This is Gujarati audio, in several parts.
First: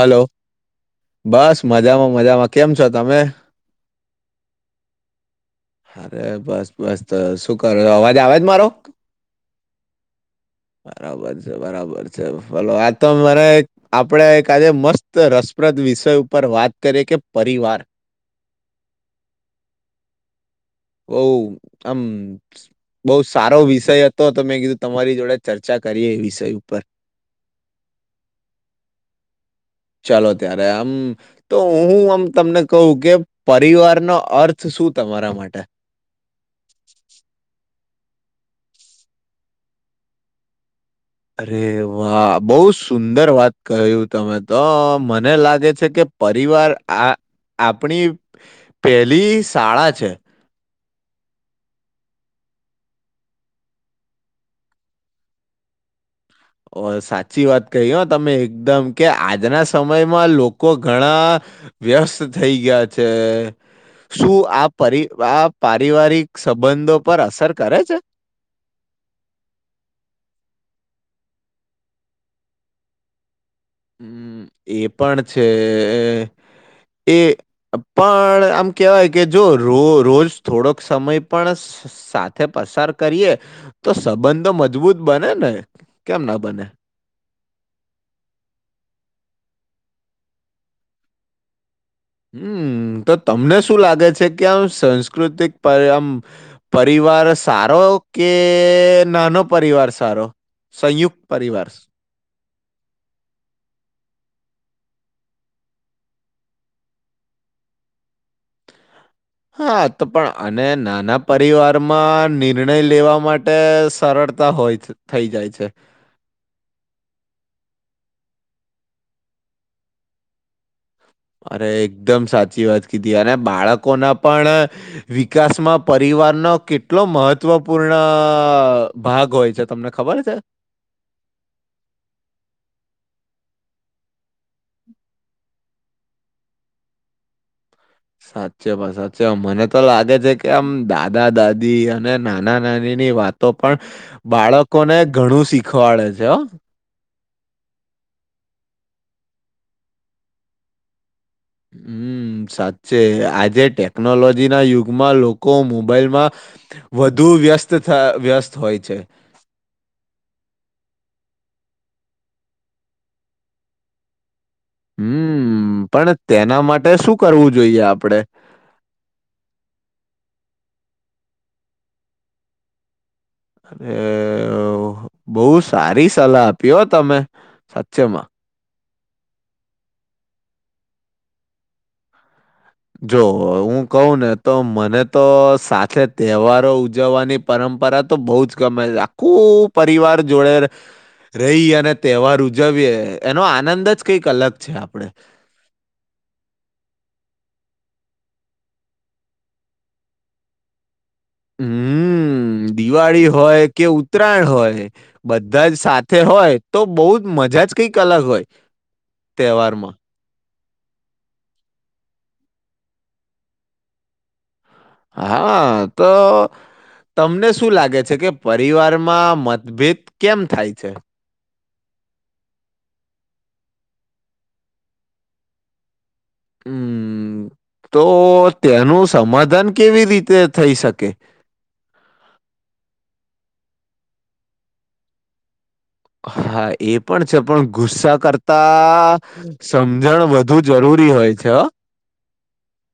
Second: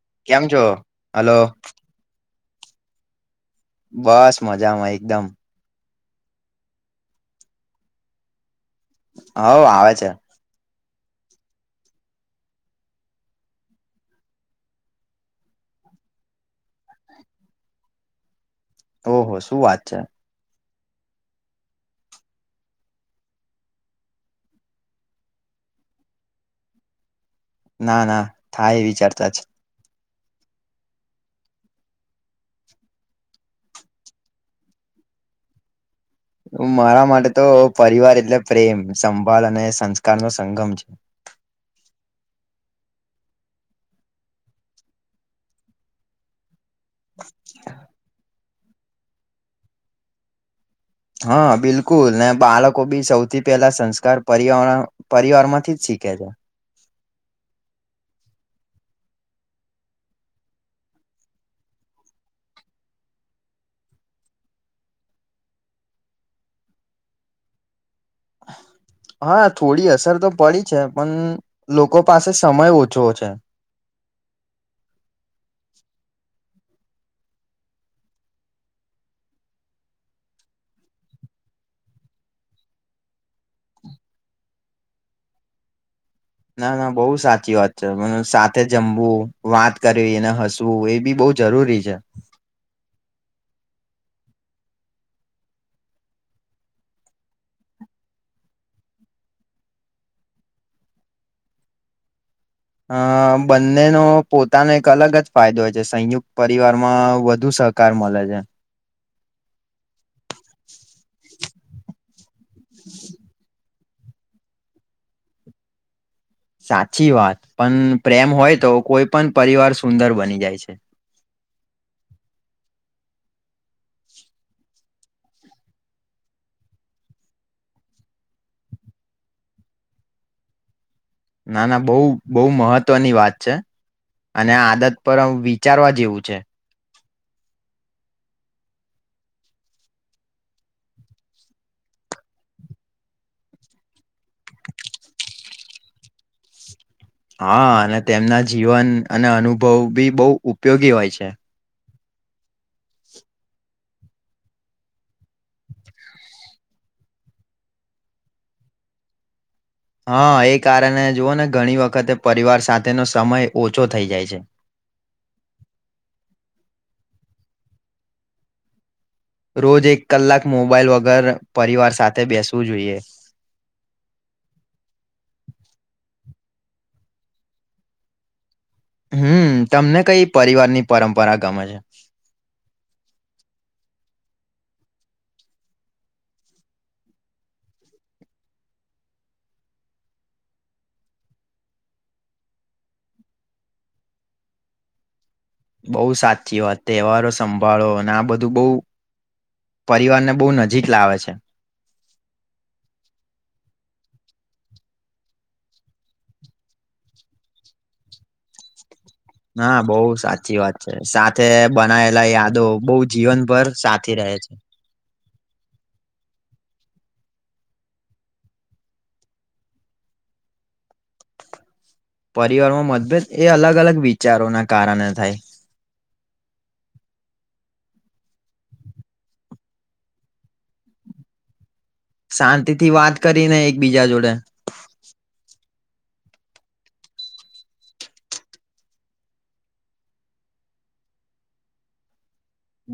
હલો. કેમ છો હલો બસ મજામાં મજામાં કેમ છો તમે? બસ મજામાં એકદમ. અરે બસ બસ શું કરો. અવાજ આવેજ મારો? હોવ આવે છે. બરાબર છે. બરાબર છે. હલો આ તો મારે આપડે કાલે મસ્ત રસ પ્રદ વિષય ઉપર વાત કરીકે પરિવાર ઓહો શું વાત છે?. ઓહ આમ બહુ સારો વિષય હતો. તો મેં કીધું તમારી જોડે ચર્ચા કરીએ એ વિષય ઉપર ના ના થાય વિચારતા જ ચાલો ત્યારે, આમ તો હું આમ તમને કહું કે પરિવારનો અર્થ શું? તમારા માટે. મારા માટે તો પરિવાર એટલે પ્રેમ, સંભાળ અને સંસ્કાર નો સંગમ છે. અરે વાહ! બહુ સુંદર વાત કહ્યું તમે તો. મને લાગે છે કે પરિવાર આ આપણી પેલી શાળા છે. હા બિલકુલ. ને બાળકો બી સૌથી પહેલા સંસ્કાર પરવાર પરિવાર માંથી જ શીખે છે. અ સાચી વાત કહી હો તમે એકદમ, કે આજના સમયમાં લોકો ઘણા વ્યસ્ત થઈ ગયા છે. શું આ પરિવા આ પારિવારિક સંબંધો પર અસર કરે છે? [unintelligible] હા થોડી અસર તો પડી છે. પણ લોકો પાસે સમય ઓછો છોછે. હમ્મ એ પણ છે એ પણ આમ કેવાય કે જો રો રોજ થોડોક સમય પણ સ સાથે પસાર કરીએ તો સંબંધો મજબૂત બને ને. કેમ બને ના ના બહુ સાચી વાત છે. મ સાથેજ જમવું, વાત કરવી એને હસવું એ બી બઉુ જરૂરી છે. હમ્મ તો તમને શું લાગે છે. કે આમ સાસ્કૃતિક પર આમ પરી વાર સારો, કે નાનો પરિવાર સારો? સંયુક્ત પરવાર. અ બંનેનો પોતાનો એક અલગ જ ફાયદો હોય છે. સંયુક્ત પરિવાર માં વધુ સહકાર મળે છે. હા તો પણ અને નાના પરિવારમાં નિર્ણય લેવા માટે સરળતા હોય થઈ જાય છે. સાચી વાત. પણ પ્રેમ હોય તો કોઈ પણ પરિવાર સુંદર બની જાય છે. અરે એકદમ સાચી વાત કીધી. અને બાળકોના પણ વિકાસમાં પરિવારનો કેટલો મહત્વપૂર્ણ ભાગ હોય છે તમને ખબર છે? ના ના બહુ બહુ મહત્વની વાત છે. અને આદત પર વિચારવા જેવું છે. સાચે ભાઈ સાચે મને તો લાગે છે કે આમ દાદા દાદી અને નાના નાની ની વાતો પણ બાળકોને ઘણું શીખવાડે છે હો. હા અને તેમના જીવન અને અનુભવ બી બહુ ઉપયોગી હોય છે. હમ્મ. સાચે આજે ટેકનોલોજી ના યુગમાં લોકો મોબાઈલમાં વધુ વ્યસ્ત થય વ્યસ્ત હોય છે. હા એ કારણે જુઓ ને ઘણી વખતે પરિવાર સાથેનો સમય ઓછો થઈ જાય છે. હમ્મ, પણ તેના માટે શું કરવું જોઈએ આપડે? રોજ એક કલાક મોબાઈલ વગર પરિવાર સાથે બેસવું જોઈએ. હવે અ બહ સારી સલાહ આપી હો તમે સાચેમાં. હમ્મ, તમને કઈ પરિવારની પરંપરા ગમે છે? જો હું કહું ને તો મને તો સાથે તહેવારો ઉજવવાની પરંપ પરા તો બહુ જ ગમે છે આખું પરિવાર જોડે રહી અને તહેવાર ઉજવીએ એનો આનંદ જ કઈક અલગ છે આપડે. બઉ સાચી વાત તહેવારો સંભાળો અને આ બધું બઉ પરિવારને બહુ નજીક લાવે છે. હમ્મ. હમ્મ, દિવાળી હોય કે ઉત્તરાયણ હોય બધા જ સાથે હોય તો બઉ જ મજા જ કઈક અલગ હોય. ના તહેવારમાં બહુ સાચી વાત. છે. સાથે બનાયેલા યાદો બહુ જીવનભર સાથી રહે છે. હા તો. તમને શું લાગે છે કે પરિવારમાં મતભેદ કેમ થાય છે? પરિવારમાં મતભેદ એ અલગ અલગ વિચારોના કારણે થાય. હમ્મ. તો તેનું સમાધાન કેવી રીતે થઈ શકે? શાંતિ થી વાત કરીને એકબીજા જોડે. હા, એ પણ છે પણ ગુસ્સા કરતા સમજણ વધુ જરૂર રી હોય છે.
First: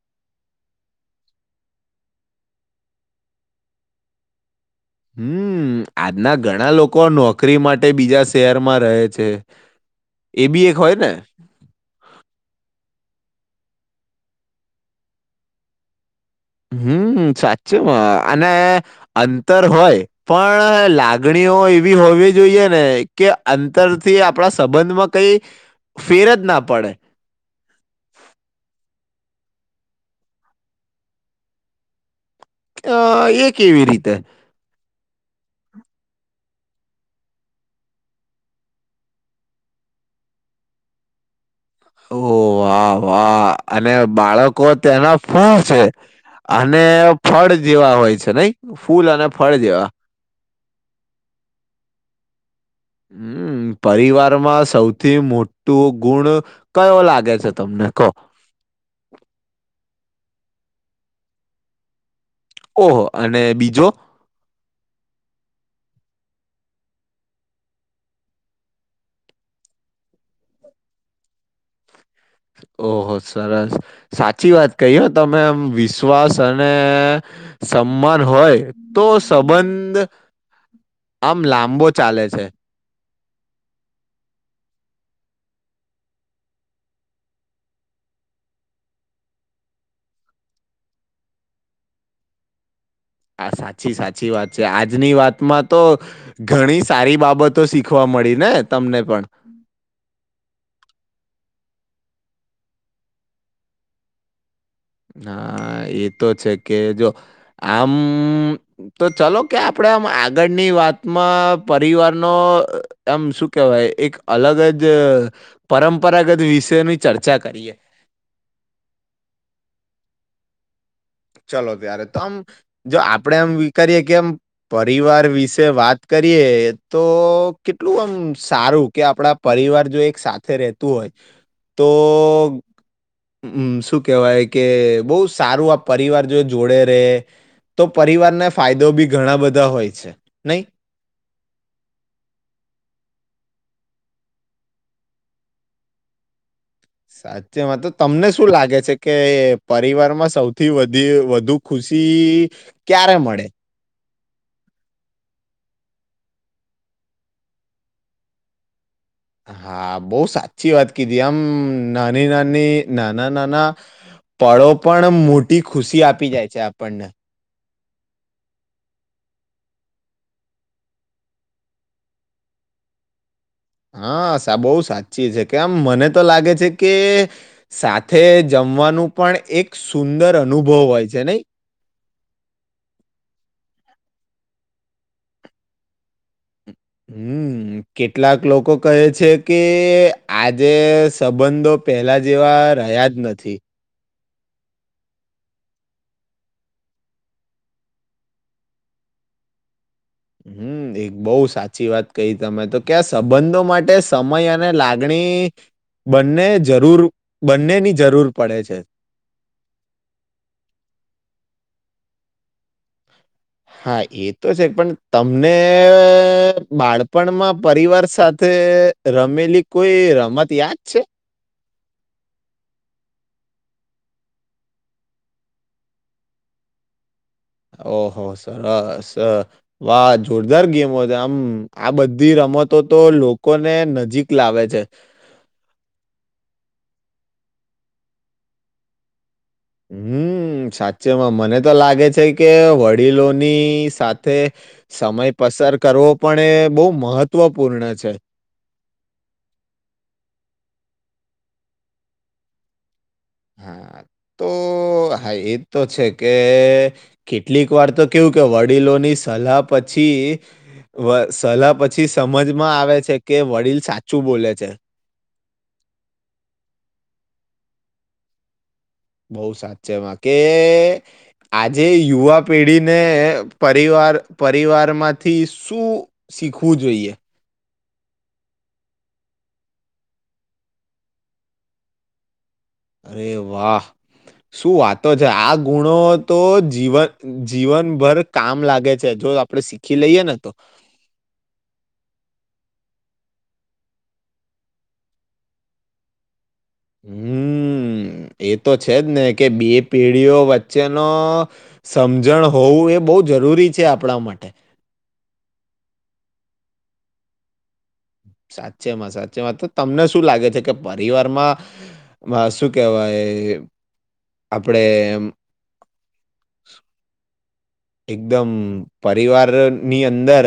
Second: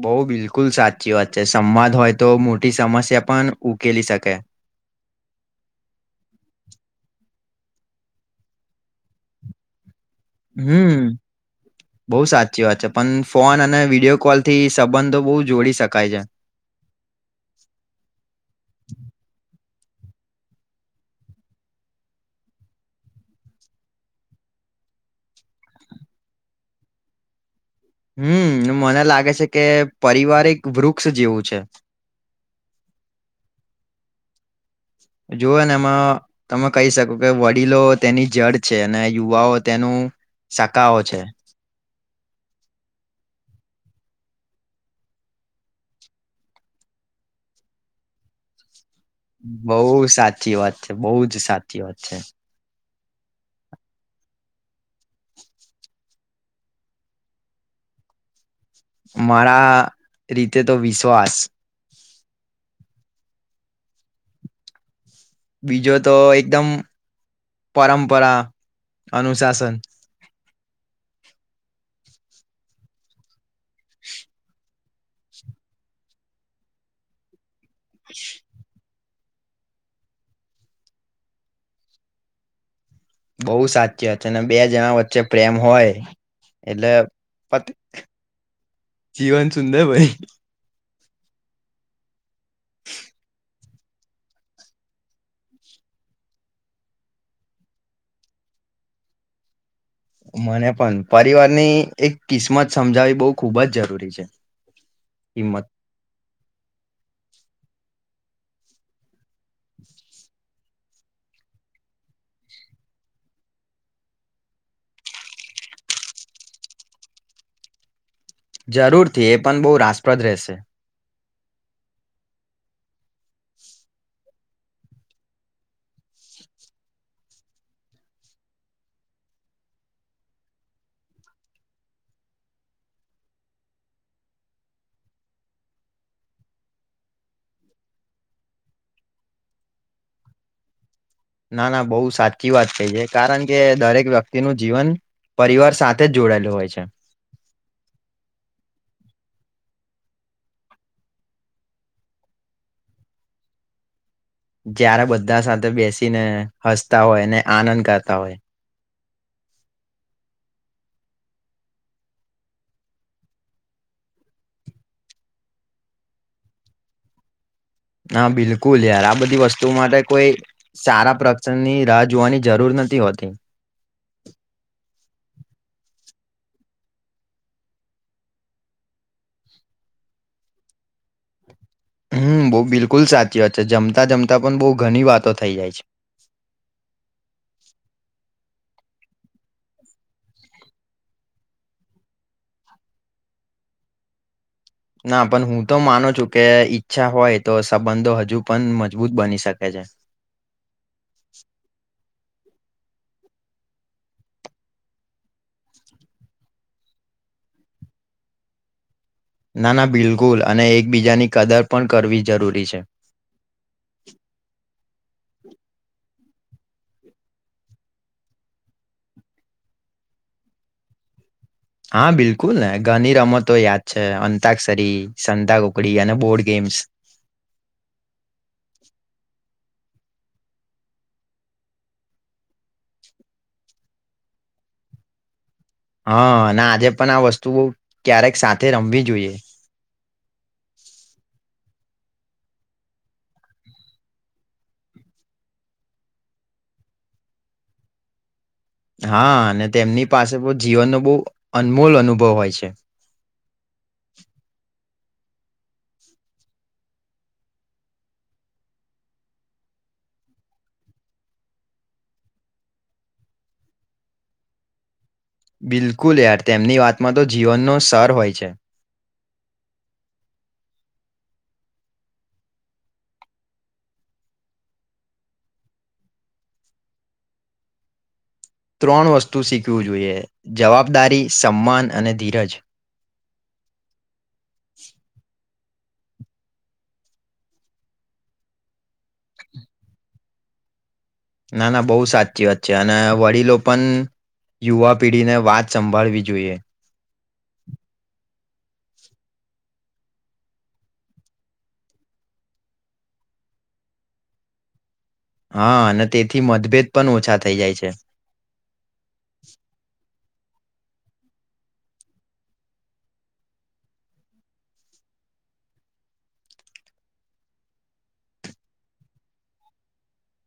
બઉ બિલકુલ સાચી વાત છે સંવાદ હોય તો મોટી સમસ્યા પણ ઉકેલી શકે. હમ્મ, આજના ઘણા લોકો નો નોકરી માટે બીજા શહેરમાં રહે છે એ બી એક હોય ને. બઉ સાચી વાત છે પણ ફોન અને વિડીયો કોલ થી સંબંધો બહુ જોડી શકાય છે. હમ્મ, સાચીમાં અને અંતર- હોય પણ લાગણીઓ એવી હોવી જોઈએ ને કે અંતરથી આપણા સ- સંબંધમાં કઈ ફેર જ ના પડે. હમ્મ ને મને લાગે છે કે પરિવાર એક વૃક્ષ જેવું છે. અ એ કેવી રીતે? જોઓ ને એમાં તમે કહી શકો કે વડીલો તેની જડ છે અને યુવાઓ તેનું શાકાઓ છે. ઓહ વાહ વાહ અને બાળકો તેના ફળ છે. અને ફળ જેવા હોય છે નઈ ફૂલ અને ફળ જેવા. બહુ સાચી વાત છે બહુ જ સાચી વાત છે. હમ્મ. પરિવારમાં સૌથી મોટું ગુણ કયો લાગે છે તમને કો? મારા રીતે તો વિશ્વાસ. ઓહો અને બીજો બીજો તો એકદમ. પરંપરા અનુશાસન. [inaudible] ઓહો સરસ સાચી વાત કહી તમે એમ વિશ્વાસ અને સમાન હોય. તો સંબંધ આમ લાંબો ચાલે છે. બઉ સાચી છે ને બે જણા વચ્ચે પ્રેમ હોય. એટલે જીવન સુંદર હોય. [inaudible] આ સાચી સાચી વાત છે આજની વાતમાં તો ઘણી સારી બાબતો શીખવા મળી ને તમને પણ. મને પણ પરિવારની એક કિસ્મત સમજાવી બો ખુબ જ જરૂરી છે. કિંમત ના એ તો છે કે જો આમ તો ચલો કે આપડે આમ આગળની વાતમાં પરિવાર નો એમ શું કેવાય એક અલગ જ પરંપરાગત વિષયોની ચર્ચા કરીએ. જરૂરથી એ પન બો રાસપ્રદ રહેશે. ચલો ત્યારે તો આમ જો આપડે આમ કરીએ કે એમ પરિવાર વિશે વાત ક રીએ તો કેટલું આમ સારું કે આપડા પરિવાર જો એક સાથે રેતું હોય તો હમ શું કેવાય કે બો સારું આ પરિવાર જો જોડે રે તો પરિવારને ફાયદો બી ઘણા બધા હોય છે નઈ ના ના બોવ સાચી વાત કઈ છે કારણ કે દરેક વ્યક્તિનું જીવન પરિવાર સાથે જ જોડાયેલું હોય છે સાચેમાં તો તમને શું લાગે છે કે પરિવારમાં સૌથી વધી વધુ ખુશ છી ક્યારે મળે? જ્યારે બધા સાથે બેસીને હસતા હોય ને આનંદ કરતા હોય. હા બો સાચી વાત કીધી આમ નાની નાની નાના નાના પળો પણ મોટી ખુશી આપી જાય છે આપણને. ના બિલકુલ યાર આ બધી વસ્તુઓ માટે કોઈ સારા પ્રસંગ ની રાહ જોવાની જરૂર નથી હોતી. હા સાબો બઉ સાચી છે કેમ મને તો લાગે છે કે સાથે જ મવાનું પણ એક સુંદર અનુભવ હોય છે નઈ. હમ બો બિલકુલ સાચી વાત છે જમતા જમતા પણ બો ઘણી વાતો થઈ જાય છે. હમ. કેટલાક લોકો કહે છે કે આજે સંબંધો પહેલા જેવા રહ્યા જ નથી. ના પન હું તો માનું છું કે ઈચ્છા હોય તો સંબંધો હજુ પણ મજબૂત બની શકે છે. હમ દેય બોઉ સાચી વાત કઈ તમે તો ક્યા સંબંધો માટે સમય અને લાગણી બંને જરૂર બંનેની જરૂર પડે છે. નાના બિલકુલ અને એકબીજાની કદર પણ કરવી જરૂરી છે. હા એ તો છે પણ તમને બાળપણમાં પરિવાર સાથે રમેલી કોઈ રમત યાદ છે. હા બિલકુલ ને ઘની રમતો યાદ છે અંતાક્ષસરી સંતા કુકડી અને બોર્ડ ગેમ. [inaudible] ઓહો સરસ. વાહ જોરદાર ગેમો છે આમ આ બધી રમતો તો લોકોને નજીક લાવે. છે. હા અને આજે પણ આ વસ્તુ બોવ ક્યારેક સાથે રમવી જોઈએ. હમ. હમ સાચમાં મને તો લાગે છે કે વડીલોની સાથે સમય પ સર કરવો પણ એ બો મહત્વપૂર્ણ છે. હા અને તેમની પાસે બો જીવનનો બો અનમોલ અનુભવ હોય છે. હા તો હા એતો છે કે કેટલીક વાર તો કેવું કે વડીલોની સલાહ પછી કે વ સલાહ પછી સમજમાં આવે છે કે વડીલ સાચું બોલે છે. બિલકુલ યાર તેમની વાતમાં તો જીવનનો સર હોય છે. બોઉ સાચે માં કે આજે યુવા પેઢીને પરિવા વાર પરિવાર માંથી શું શીખવું જોઈએ? ત્રણ વસ્તુ શીખવું જોઈએ જવાબદારી સમાન અને ધીરજ. અરે વાહ શું વાતો છે આગ ગુણો તો જીવન જીવનભર કામ લાગે છે જો આપડે શીખી લઈએ ને તો. [inaudible] ના ના બહુ સાચી વાત છે અને વડીલો પણ યુવા પીઢીને વાત સંભાળવી જોઈએ. હમ એ તો છે જ ને કે બે પેઢીઓ વચ્ચેનો સમજણ હોવું એ બહુ જ જરૂરી છે આપડા માટે. હા અને તેથી મતભેદ પણ ઓછા થઈ જાય છે. સાચે માં સાચેમાં તો તમને શું લાગે છે કે પરિવારમાં શું કેવાય. આપડે એમ. એકદમ પરિવાર ની અંદર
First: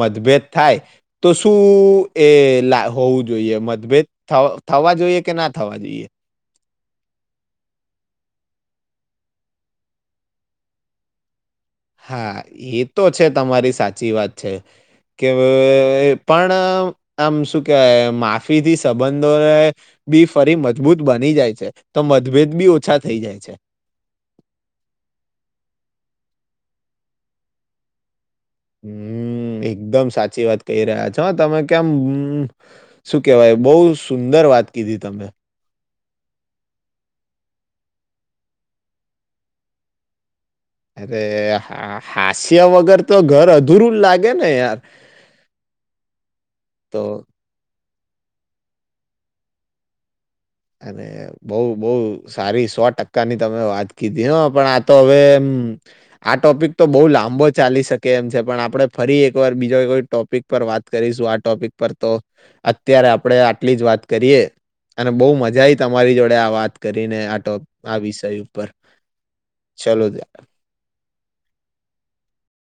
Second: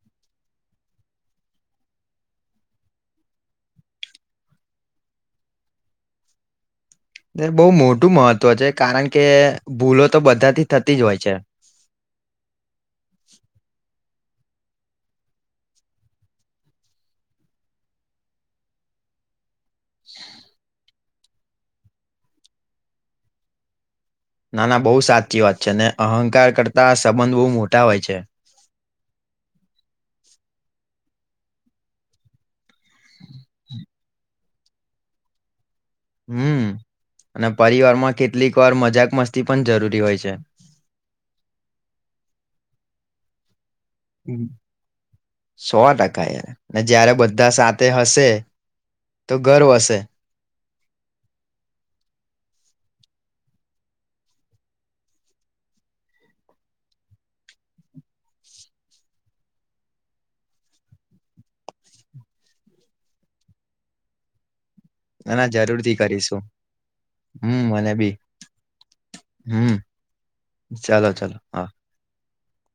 મતભેદ થાય તો શું? એ હોવું જોઈએ મતભેદ થવા જોઈએ કે ના થવા જોઈએ? દેક બઉ મોટું મહત્ત્વ છે કારણ કે ભૂલો તો બધાથી થતી જ હોય છે. હા એ તો છે તમારી સાચી વાત છે. કે પણ આમ શું કેવાય માફીથી સંબંધોને બી ફરી મજબૂત બની જાય છે તો મતભેદ બી ઓછા થઈ જાય છે. નાના બઉ સાચી વાત છે ને અહંકાર કરતા સંબંધ બઉ મોટા હોય છે. હમ એકદમ સાચી વાત કહી રહ્યા છો તમે કેમ શું કેવાય બઉ સુંદર વાત કીધી તમે. હમ અને પરિવારમાં કેટલીક વાર મજાક મસ્તી પણ જરૂરી હોય છે. અરે હાસ્ય વગર તો ઘર અ સો ટકા યાર ને તો જ્યારે બધા સા તે હશે તો ગર્વ હશે. અને બઉ બઉ સારી સો ટકાની તમે વાત કીધી પણ આતો હવે હમ. આ ટોપિક તો બહ લાંબો ચાલી શકે એમ છે પણ આપડે ફરી એકવાર બીજો કોઈ ટોપિક પર વાત કરીશું આ ટોપિક પર તો અત્યારે આપડ આટલી જ વાત કરીએ અને બઉ ના મ ના જાઈ જરૂરથી તમારી જોડે કરીશું આ વાત કરીને આ ટો હમ મને આ બી વિષય ઉપર. હમ ચલો ચાલો ચાલો હા.